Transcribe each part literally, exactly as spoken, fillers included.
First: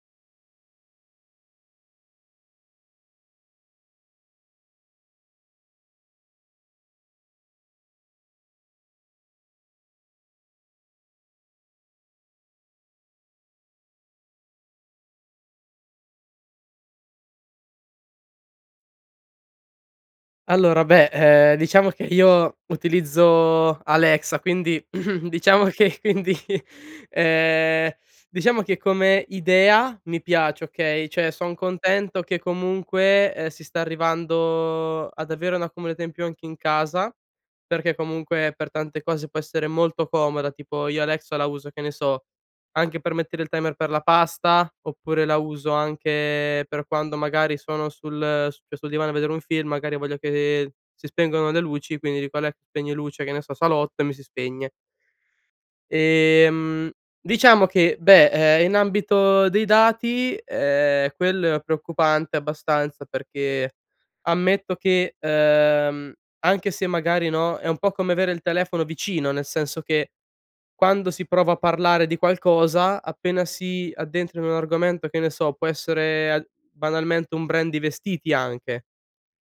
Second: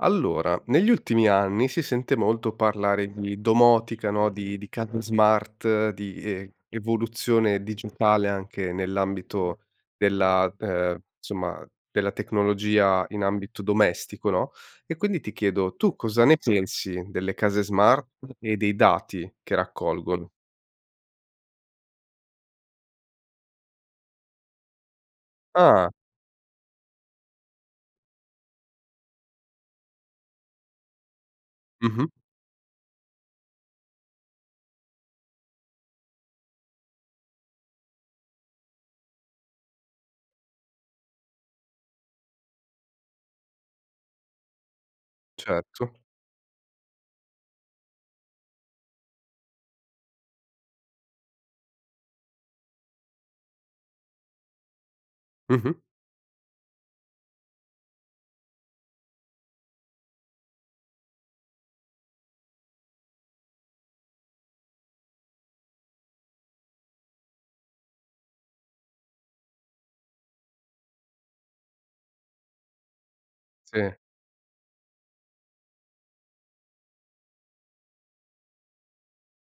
Allora, negli ultimi anni si sente molto parlare di domotica, no? Di di case smart, di e evoluzione digitale anche nell'ambito della ehm, insomma della tecnologia in ambito domestico, no? E quindi ti chiedo, tu cosa ne pensi delle case smart e dei dati che raccolgono? Allora, beh, ehm, diciamo che io utilizzo Alexa, quindi diciamo Ah. che quindi ehm, diciamo che come idea mi piace, okay? Cioè, son Mh-mh. contento che comunque, ehm, si sta arrivando ad avere una comodità in più anche in casa, perché comunque per tante cose può essere molto comoda, tipo io Alexa la uso, che ne so, anche per mettere il timer per la pasta, oppure la uso Certo. anche per quando magari sono sul su questo divano a vedere un film, magari voglio che si spengano le luci quindi dico: "Alexa spegni luci, che ne so, salotto", e mi si spegne. Mh-mh. Ehm, diciamo che, beh, ehm in ambito dei dati, ehm, quello è preoccupante abbastanza, perché, ammetto che, ehm, anche se magari no, è un po' come avere il telefono vicino, nel senso che quando si prova a parlare di qualcosa, appena Sì. si addentra in un argomento, che ne so, può essere al banalmente un brand di vestiti anche,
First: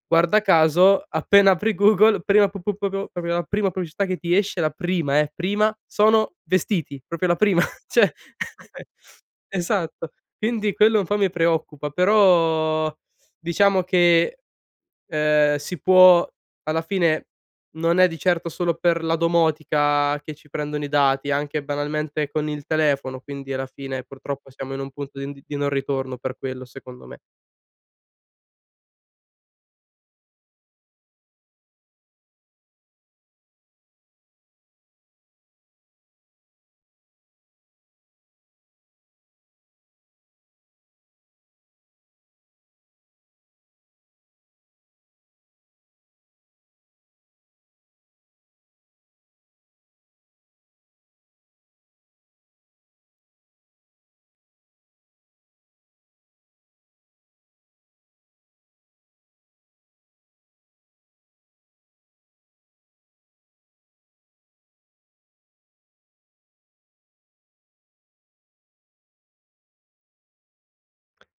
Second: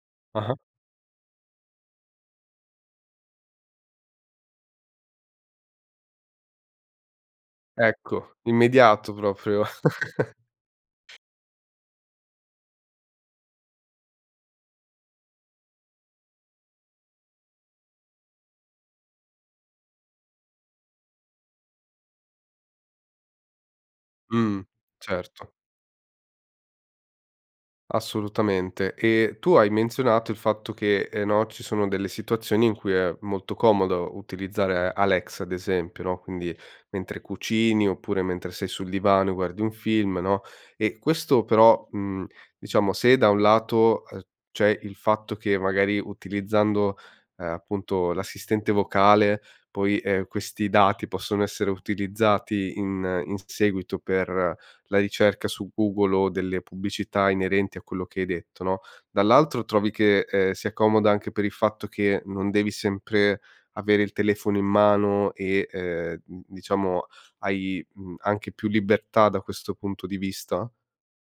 guarda Ah-ah. caso appena apri Google prima p p p pop popio la prima pubblicità che ti esce, la prima, eh, prima, sono vestiti! propio la prima. Cioè Ecco, immediato proprio. Esatto. Quindi, quello un po' mi preoccupa, però diciamo che, ehm, si può alla fine, non è di certo solo per la domotica che ci prendono i dati, anche banalmente con il telefono, quindi alla fine purtroppo Mh. siamo in un punto di n Certo. di non ritorno per quello, secondo me. Assolutamente, e tu hai menzionato il fatto che, ehm, no, ci sono delle situazioni in cui è molto comodo utilizzare Alexa, ad esempio, no? Quindi, mentre cucini oppure mentre sei sul divano e guardi un film, no? E questo però, mhmm, diciamo se da un lato, uhm, c'è il fatto che magari utilizzando, ehm, appunto, l'assistente vocale poi, ehm, questi dati possono essere utilizzati in in s seguito per la ricerca su Google o delle pubblicità inerenti a quello che hai detto, no? Dall'altro trovi che, ehm, sia comoda anche per il fatto che non devi sempre avere il telefono in mano e, ehm, mhmm diciamo hai, mhmm, anche più libertà da questo punto di vista?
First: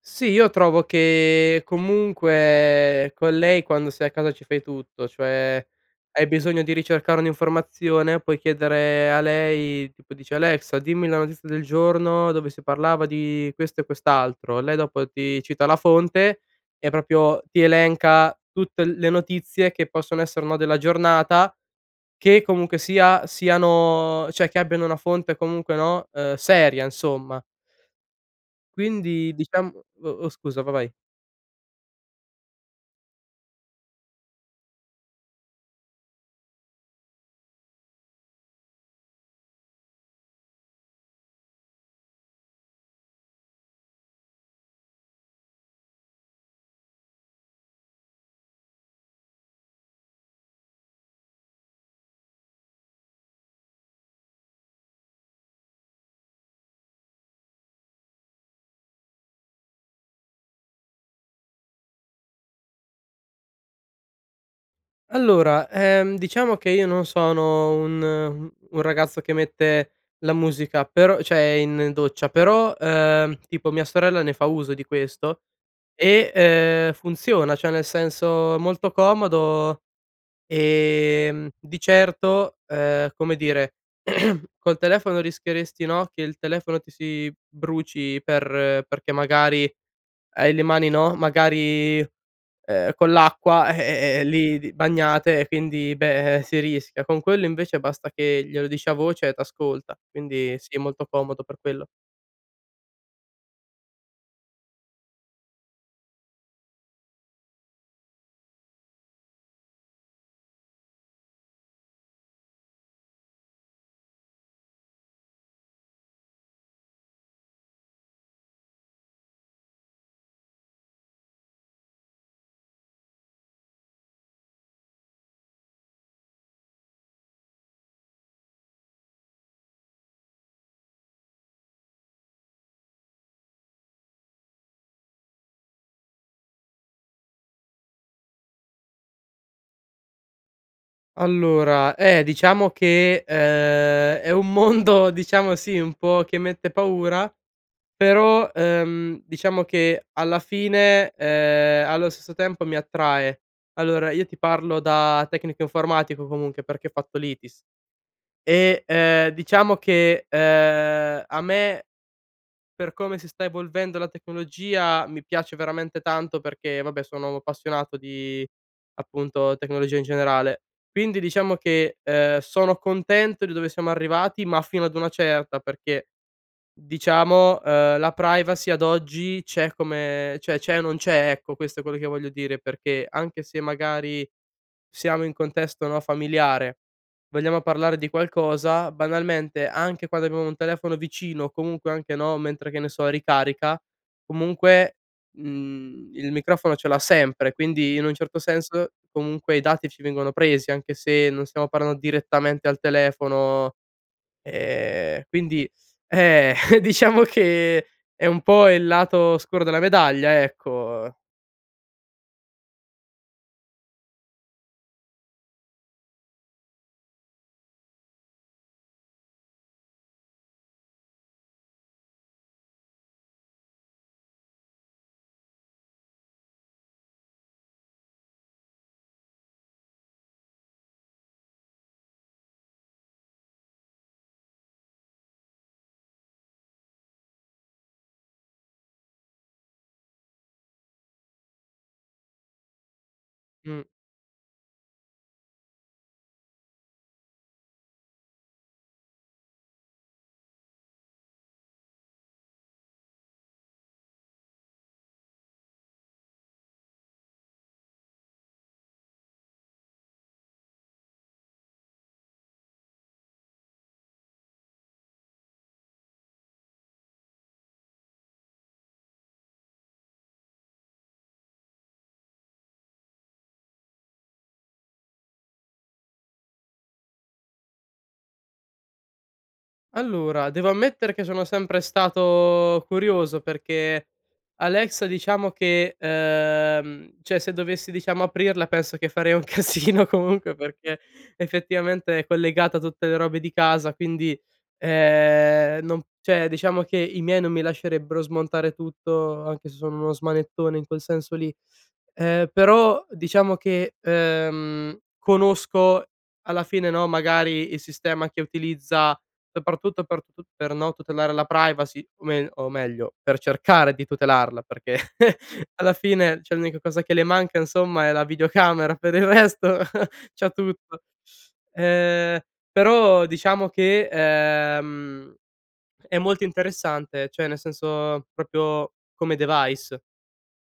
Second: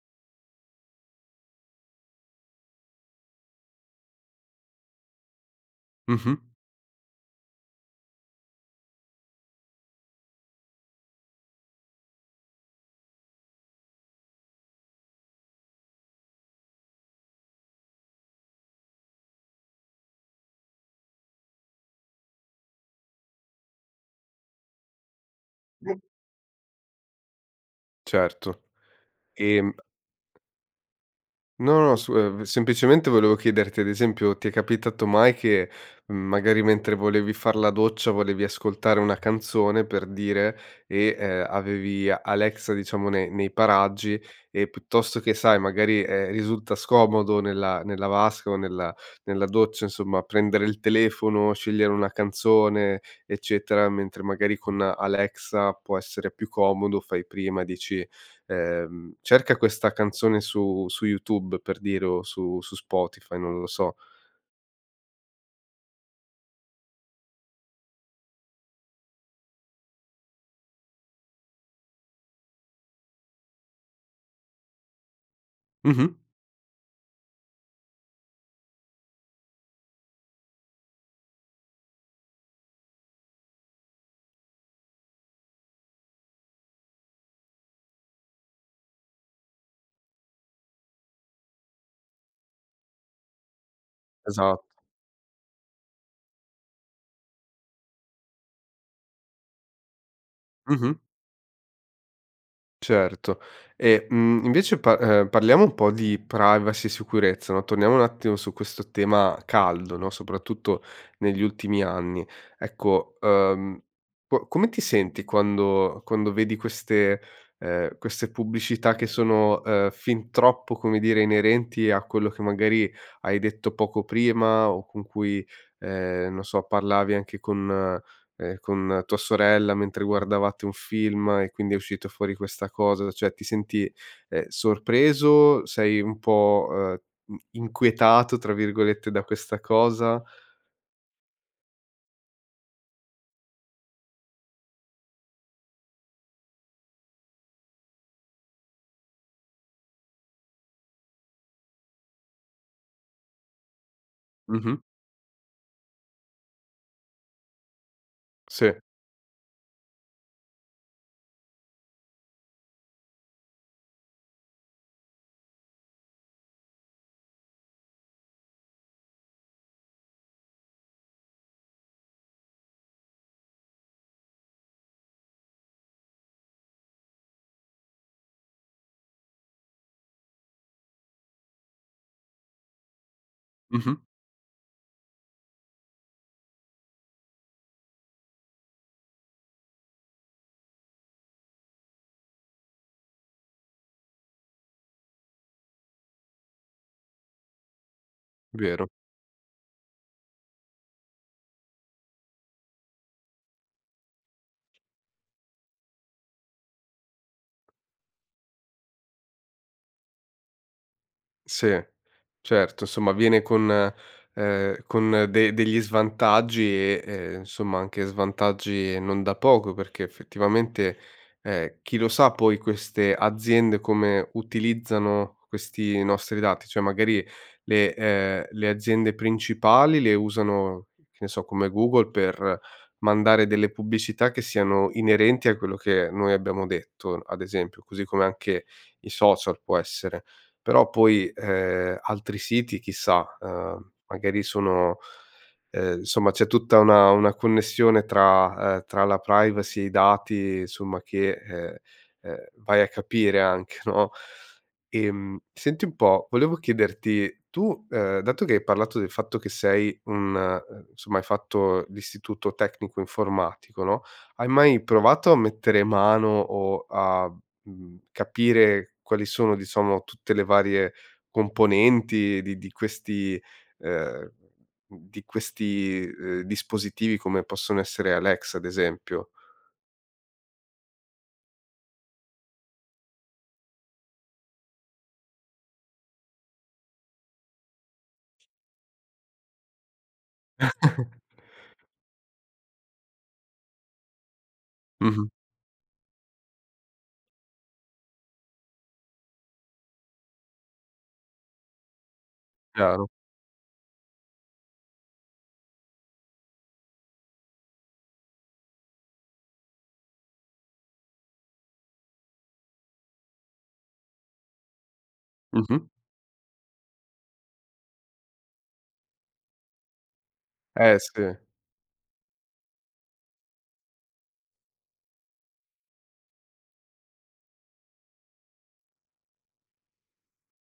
Sì, io trovo che, comunque, con lei quando sei a casa ci fai tutto, cioè, hai Mh-mh. bisogno di ricercare un'informazione puoi chiedere a lei, tipo dici: "Alexa, dimmi la notizia del giorno, dove si parlava di questo e quest'altro". Lei dopo ti cita la fonte, e propio ti elenca tutte le notizie che possono essere un no, della giornata, che comunque sia, siano cioè, che abbiano una fonte comunque, no, uhm, seria insomma. Certo, Quindi, diciam ehm o oh, scusa, va vai. No, no, su ev semplicemente volevo chiederti: ad esempio, ti è capitato mai che, mhmm, magari mentre volevi far la doccia, volevi ascoltare una canzone, per dire, e, ehm, avevi Alexa diciamo ne nei paraggi e puttosto che, sai, magari, ehm, risulta scomodo nella nella vasca o nella nella doccia insomma prendere il telefono, scegliere una canzone, eccetera, mentre magari con Alexa può essere più comodo, fai prima, dici, ehm: "Cerca questa canzone su su YouTube" per dire o "su su Spotify", non lo so? Allora, ehm, diciamo che io non sono un un ragazzo che mette la musica, però cioè in doccia, però, ehm, tipo, mia sorella ne fa uso di questo Mh-mh. e, uhm, funziona. Cioè, nel senso, molto comodo, e, mhmm, di certo, ehm, come dire col telefono rischieresti no, che il telefono ti si bruci per perché magari hai le mani no, magari, ehm, con l'acqua, eh eh lì Esatto. di bagnate e quindi beh, eh, si rischia. Con quello invece basta che glielo dici a voce e t'ascolta. Quindi sì, Mh-mh. molto comodo per quello. Certo. E, mhmm, invece pa uhm, parliamo un po' di privacy e sicurezza, no? Torniamo un attimo su questo tema caldo, no, soprattutto negli ultimi anni. Ecco, ehm, qua come ti senti quando quando vedi queste, ehm, queste pubblicità che sono, ehm, fin troppo, come dire, inerenti a quello che magari hai detto poco prima o con cui, ehm, non so, parlavi anche con, ehm, con tua sorella mentre guardavate un film e quindi è uscito fuori questa cosa, cioè ti senti, ehm, sorpreso, sei un po', ehm, mhmm, inquietato, tra virgolette, da questa cosa? Allora, eh, diciamo che, uhm, è un mondo diciamo, sì, un po' che mette paura però, ehm, diciamo che alla fine, uhm, allo stesso tempo mi attrae. Allora, io ti parlo Mh-mh. da tecnico informatico comunque perché ho fatto l'ITIS, Sì. e, uhm, diciamo che, uhm, a me per come si sta evolvendo la tecnologia mi piace veramente tanto perché, vabbè, sono appassionato di, appunto, tecnologia in generale. Quindi diciamo che, uhm, sono contento di dove siamo arrivati, ma fino ad una certa perché diciamo, uhm, la privacy ad oggi c'è come cioè c'è o non c'è, ecco, questo è quello che voglio dire, perché anche se, Mh-mh. magari, siamo in contesto, no, familiare, vogliamo parlare di qualcosa, banalmente, anche quando abbiamo un telefono vicino o comunque anche, no, mentre che ne so ricarica, comunque, mhmm, il microfono ce l'ha sempre, quindi, in un certo Vero. senso, comunque i dati ci vengono presi, anche se non stiamo parland direttamente al telefono, ehm, quindi, eh, diciamo che è un po' il lato oscuro della medaglia, ecco. Sì, certo somma, viene con, ehm, con de degli svantaggi e, ehm, nsomma anche svantaggi non da poco perché effettivamente, ehm, chi lo sa poi queste aziende come utilizzano questi nostri dati, cioè magari le uhm, le aziende principali le usano, che ne so, come Google, per mandare delle pubbicità che siano inerenti a quello che noi abbiamo detto, ad esempio, così come anche i social può essere, però poi, ehm, altri siti, chissà, Mh. uhm, magari sono ehm, somma, c'è tutta una una connessione tra, uhm, tra la privacy e i dati somma che, uhm, uhm, vai a capire anche, no? Ehm, senti un po', volevo chiederti: tu, ehm, dato che hai parlato del fatto che sei un somma, hai fatto l'istituto tecnico informatico, no, hai mai provato a mettere mano, o a, mhmm, capire quali sono, diciamo, tutte le varie componenti di di questi, uhm, di questi, uhm, dispositivi come possono essere Alexa ad esempio? Allora, devo ammettere che sono sempre stato curioso perché Alexa diciamo che, uhm, cioè se dovessi diciamo aprirla penso che farei un casino comunque perché effettivamente è collegata a tutte le robe di casa quindi, Mh-mh. ehm, non cioè diciamo che i miei non mi lascerebbero smontare tutto, anche se sono uno smanettone in quel senso lì, ehm, però Chiaro. diciamo che, ehm, conosco, alla fine, no, magari il sistema che utilizza soprattutto per tut per, no, tutelare la privacy. O mel o meglio, per cercare di tutelarla, perché Mh-mh. alla fine, cioè, l'unica cosa che le manca insomma è la videocamera, per il resto c'ha Eh, tutto. sì. Ehm, però diciamo che, ehm, è molto interessante, cioè nel senso proprio come device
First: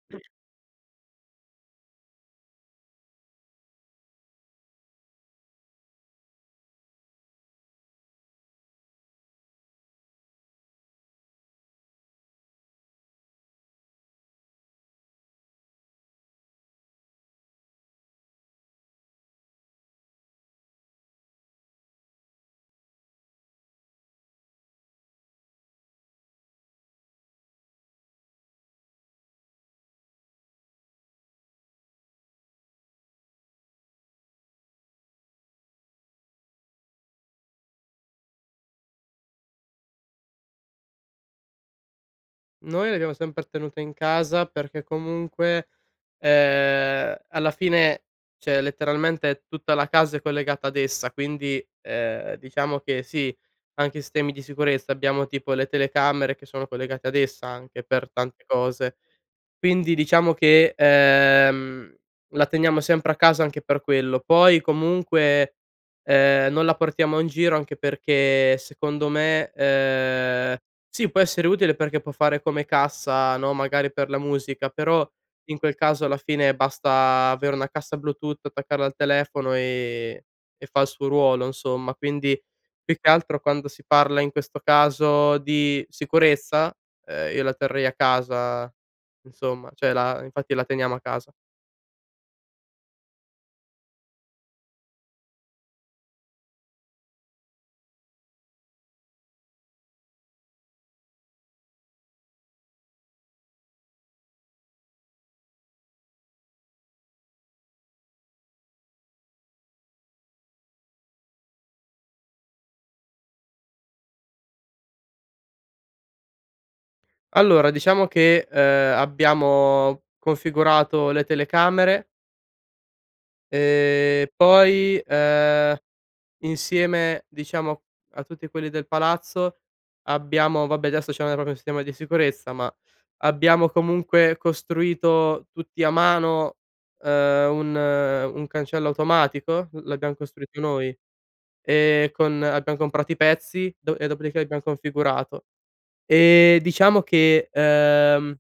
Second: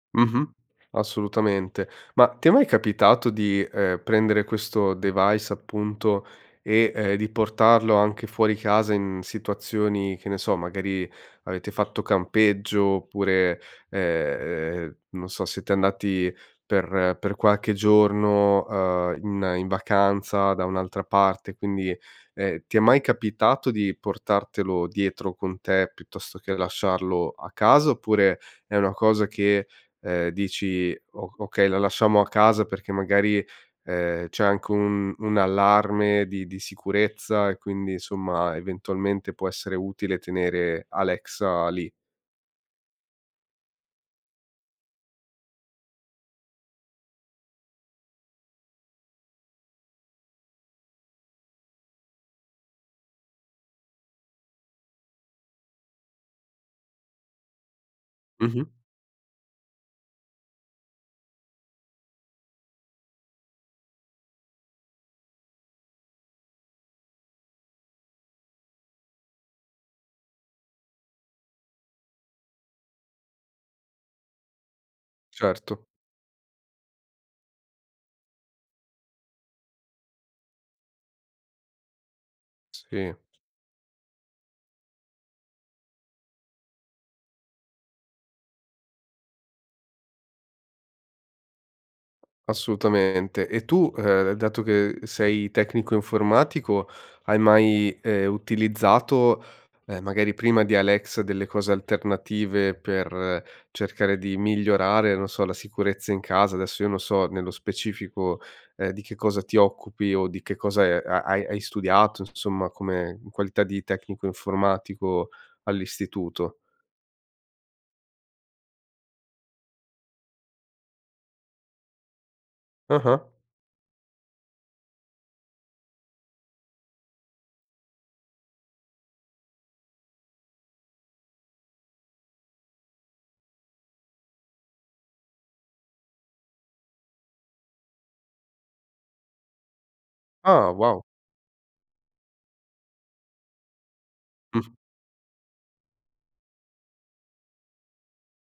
Mh-mh, assolutamente. Ma ti è mai capitato di, ehm, prendere questo device appunto, e, uhm, di portarlo anche fuori casa in situazioni, che ne so, magari avete fatto campeggio oppure, ehm, non so, siete andati per per qualche giorno, uhm, in in vacanza da un'altra parte, quindi, ehm, ti è mai capitato di portartelo dietro con te, piuttosto che lasciarlo a casa, oppure è una cosa che, ehm, dici: "O okay, la lasciamo a casa perché magari, ehm, c'è anche un un allarme di di sicurezza" e quindi, somma, eventualmente può essere utile tenere Alexa lì? Noi l'abbiamo sempre tenuta in casa perché comunque, ehm, alla fine, cioè è letteralmente, è tutta la casa è collegata ad essa quindi, ehm, diciamo che, sì, anche stemi di sicurezza, abbiamo tipo le telecamere che sono collegate ad essa anche, per tante Mh-mh. cose. Quindi, diciamo che, uhm, la teniamo sempre a casa anche per quello. Poi comunque, ehm, non la portiamo in giro anche perché secondo me, ehm sì, può essere utile perché può fare come cassa, no, magari per la musica, però in quel Certo. caso alla fine basta avere una cassa bluetooth, attaccarla al telefono e e fa il suo ruolo insomma, quindi più che Sì. altro quando si parla in questo caso di sicurezza, uhm, io la terrei a casa, insomma. Cioè la infatti la teniamo a casa. Assolutamente. E tu, ehm, dato che sei tecnico informatico, hai mai, ehm, utilizzato, ehm, magari prima di Alexa delle cose alternative per cercare di migliorare, non so, la sicurezza in casa, adesso io non so nello specifico, ehm, di che cosa ti occupi, o di che cosa e ha hai hai studiato nsomma come in qualità di tecnico informatico all'istituto? Allora diciamo che, uhm, abbiamo configurato le telecamere Ah-ah. ehm, poi, uhm, insieme diciamo a tutti quelli del palazzo abbiamo vabbè li associamo al propio stema di sicurezza, ma abbiamo comunque costruito tutti a mano, uhm, un un cancello automatico, uhm l'abbiam costruito Ah, noi, wow. e con abbiam comprato i pezzi, do e dopodiché l'abbiam Mh. configurato. E diciamo che, ehm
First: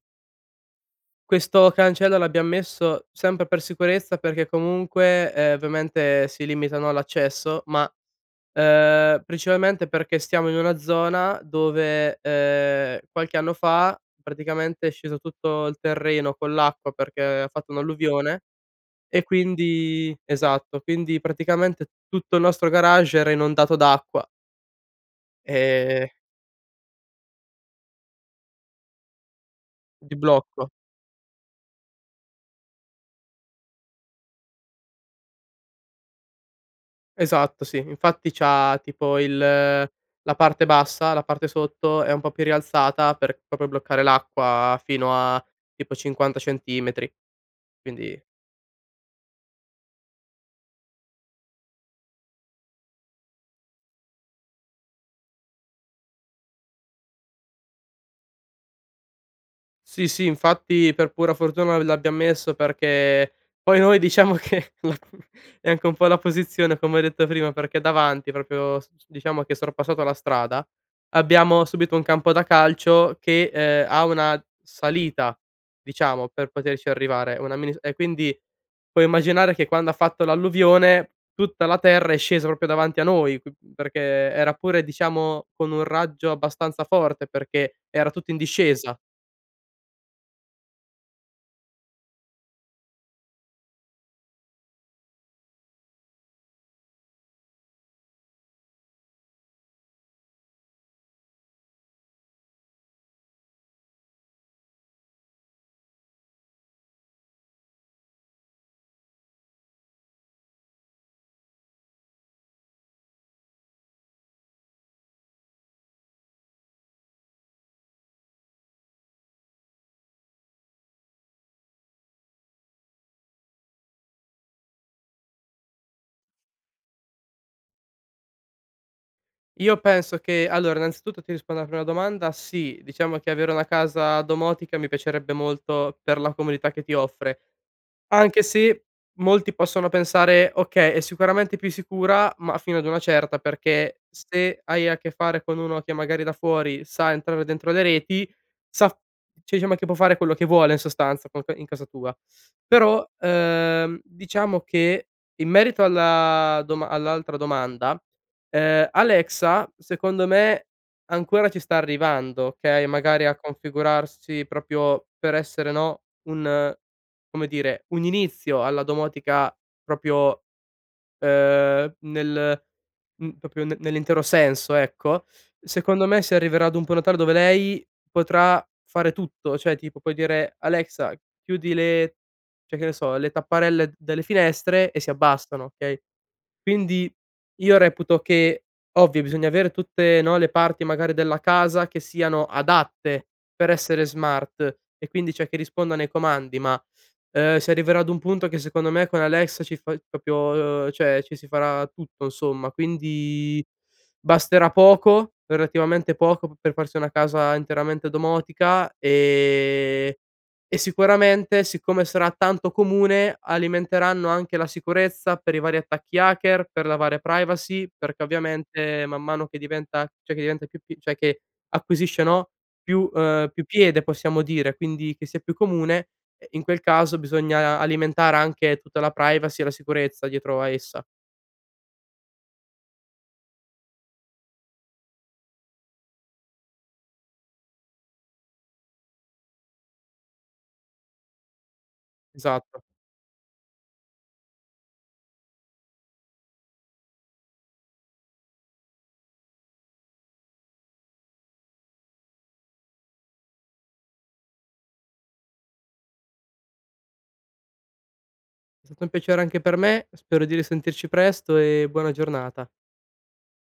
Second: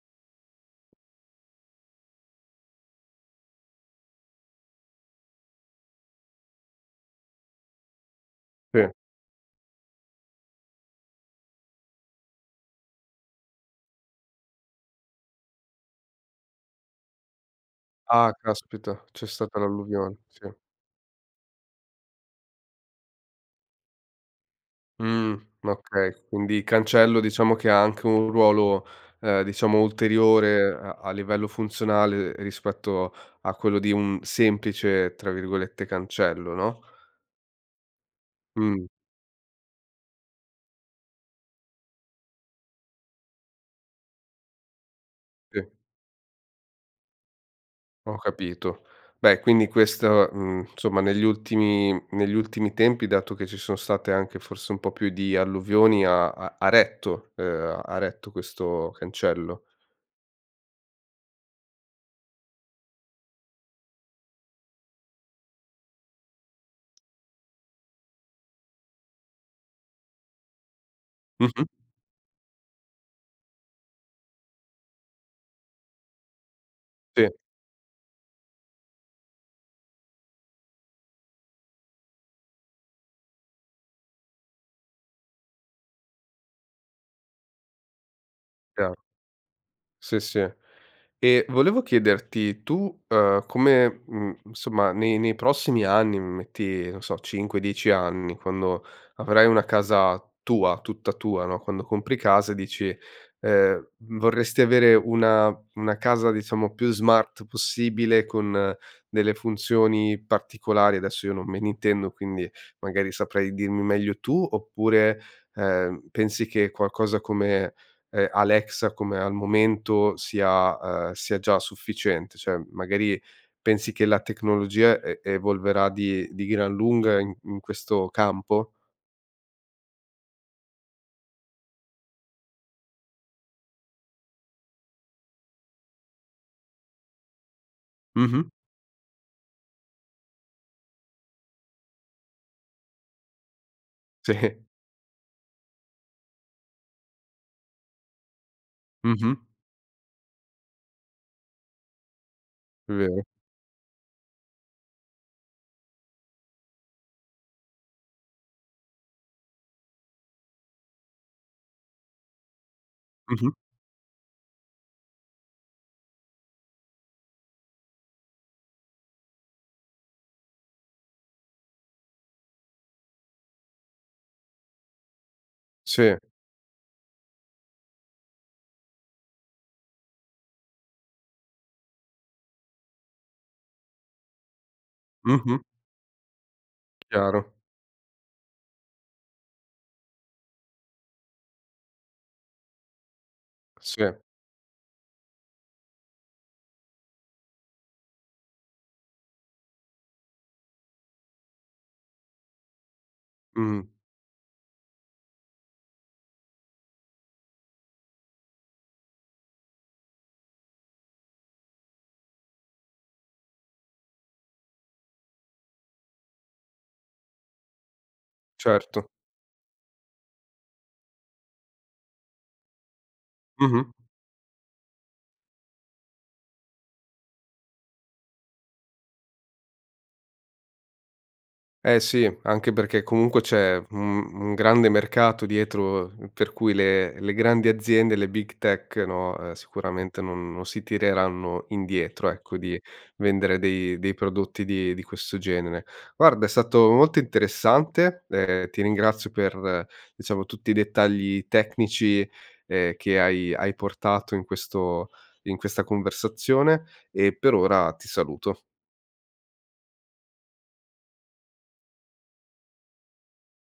questo cancello l'abbiam messo sempre per sicurezza perché comunque, ehm, ovviamente si limitano all'accesso ma, Sì. ehm, principalmente perché stiamo in una zona dove, ehm, qualche anno fa praticamente è sceso tutto il terreno con l'acqua perché ha fatto Ah, un'alluvione, caspita, e c'è stata quindi l'alluvione, sì. esatto. Quindi, praticamente tutto il nostro garage era inondato d'acqua. Mhmm, Ehm okay. Quindi cancello diciamo che ha anche un ruolo, ehm, diciamo Di blocco. ulteriore a a livello funzionale rispetto a quello di un semplice, tra virgolette, cancello, no? Esatto sì, infatti c'ha Mh. tipo il la parte bassa, la parte sotto è un po' più rialzata per propio bloccare l'acqua, fino a Sì. tipo cinquanta centimetri, Ho quindi capito. Beh, quindi questo, mhmm, nsomma negli ultimi negli ultimi tempi, dato che ci son state anche forse un po' più di alluvioni, ha ha ha retto, ehm, ha retto questo cancello? Sì, sì, infatti per pura fortuna l'abbiam messo perché poi noi diciamo che la è anche un po' la posizione, come ho detto prima, perché davanti propio s s diciamo che sorpassato la strada, Mh-mh. abbiamo subito un campo da calcio che, ehm, ha una salita, diciamo, per poterci Sì. arrivare, una mini s e quindi, puoi immaginare che quando ha fatto l'alluvione tutta la terra è scesa propio davanti a noi, q perché era pure diciamo con un raggio abbastanza forte, perché era tutto in Chiaro. discesa. Sì, sì. E volevo chiederti, tu, uhm, come, mhmm, insomma nei nei prossimi anni, metti non so cinque, dieci anni, quando avrai una casa tua, tutta tua, no, quando compri casa e dici, ehm vorresti avere una una casa diciamo più smart possibile, con delle funzioni particolari, adesso io non me ne intendo, quindi magari saprai dirmi meglio tu, oppure, ehm, pensi che qualcosa come, ehm, Alexa, come al momento sia, ehm, sia già sufficiente, cioè magari pensi che la tecnologia e evolverà di di gran lunga in in questo campo? Io penso che, allora, innanzitutto ti rispondo alla prima domanda. Sì, diciamo che avere una casa domotica mi piacerebbe molto per la comodità che ti offre, anche Mh-mh. se molti possono pensare okay, è sicuramente più sicura ma fino ad una certa, perché Sì. se hai a che fare con uno che magari da fuori sa entrare dentro le reti sa f Mh-mh. cioè, diciamo che può fare quello che vuole in sostanza con que in casa tua, però, Vero. uhm, diciamo che, in merito alla doma all'altra domanda, uhm, Alexa, secondo me, ancora ci sta arrivando, okay? Magari a Mh-mh. configurarsi propio per essere, no, un come dire, un inizio alla domotica propio, uhm, nel m propio ne nell'intero senso, ecco. Secondo Sì. me, si arriverà ad un [unintelligible] dove lei potrà fare tutto, cioè tipo puoi dire: "Alexa, chiudi le" cioè, che ne so, "le tapparelle delle finestre" e si Mh-mh. abbassano, okay? Quindi Chiaro. io reputo che ovvio, bisogna avere tutte, no, le parti magari della casa che siano adatte per Sì. essere smart, e quindi, cioè, che rispondono ai comandi ma, uhm, si arriverà ad un punto che secondo me con Alexa ci fa il propio uhm, cioè ci si farà tutto nsomma, quindi Mh. basterà poco, relativamente poco, p per farsi una casa interamente domotica. E e sicuramente, siccome sarà tanto comune, alimenteranno anche la sicurezza per i vari attacchi hacker, per la varia privacy, perché ovviamente Certo. man mano che diventa, cioè che diventa più p cioè che acquisisce, no, più, uhm, più Mh-mh. piede possiamo dire, quindi che sia più comune, ehm, in quel caso bisogna alimentare anche tutta la privacy e la sicurezza dietro a essa. Eh, sì. Anche perché comunque c'è un un grande mercato dietro, per cui le le grandi aziende, le big tech, no, ehm, sicuramente non non si tireranno indietro, ecco, di Esatto. vendere dei dei prodotti di di questo genere. Guarda, è stato molto interessante, ehm, ti ringrazio per, diciamo, tutti i dettagli tecnici, ehm, che hai hai portato in questo in questa conversazione e per ora ti saluto. È stato un piacere anche per me, spero di risentirci presto e buona giornata.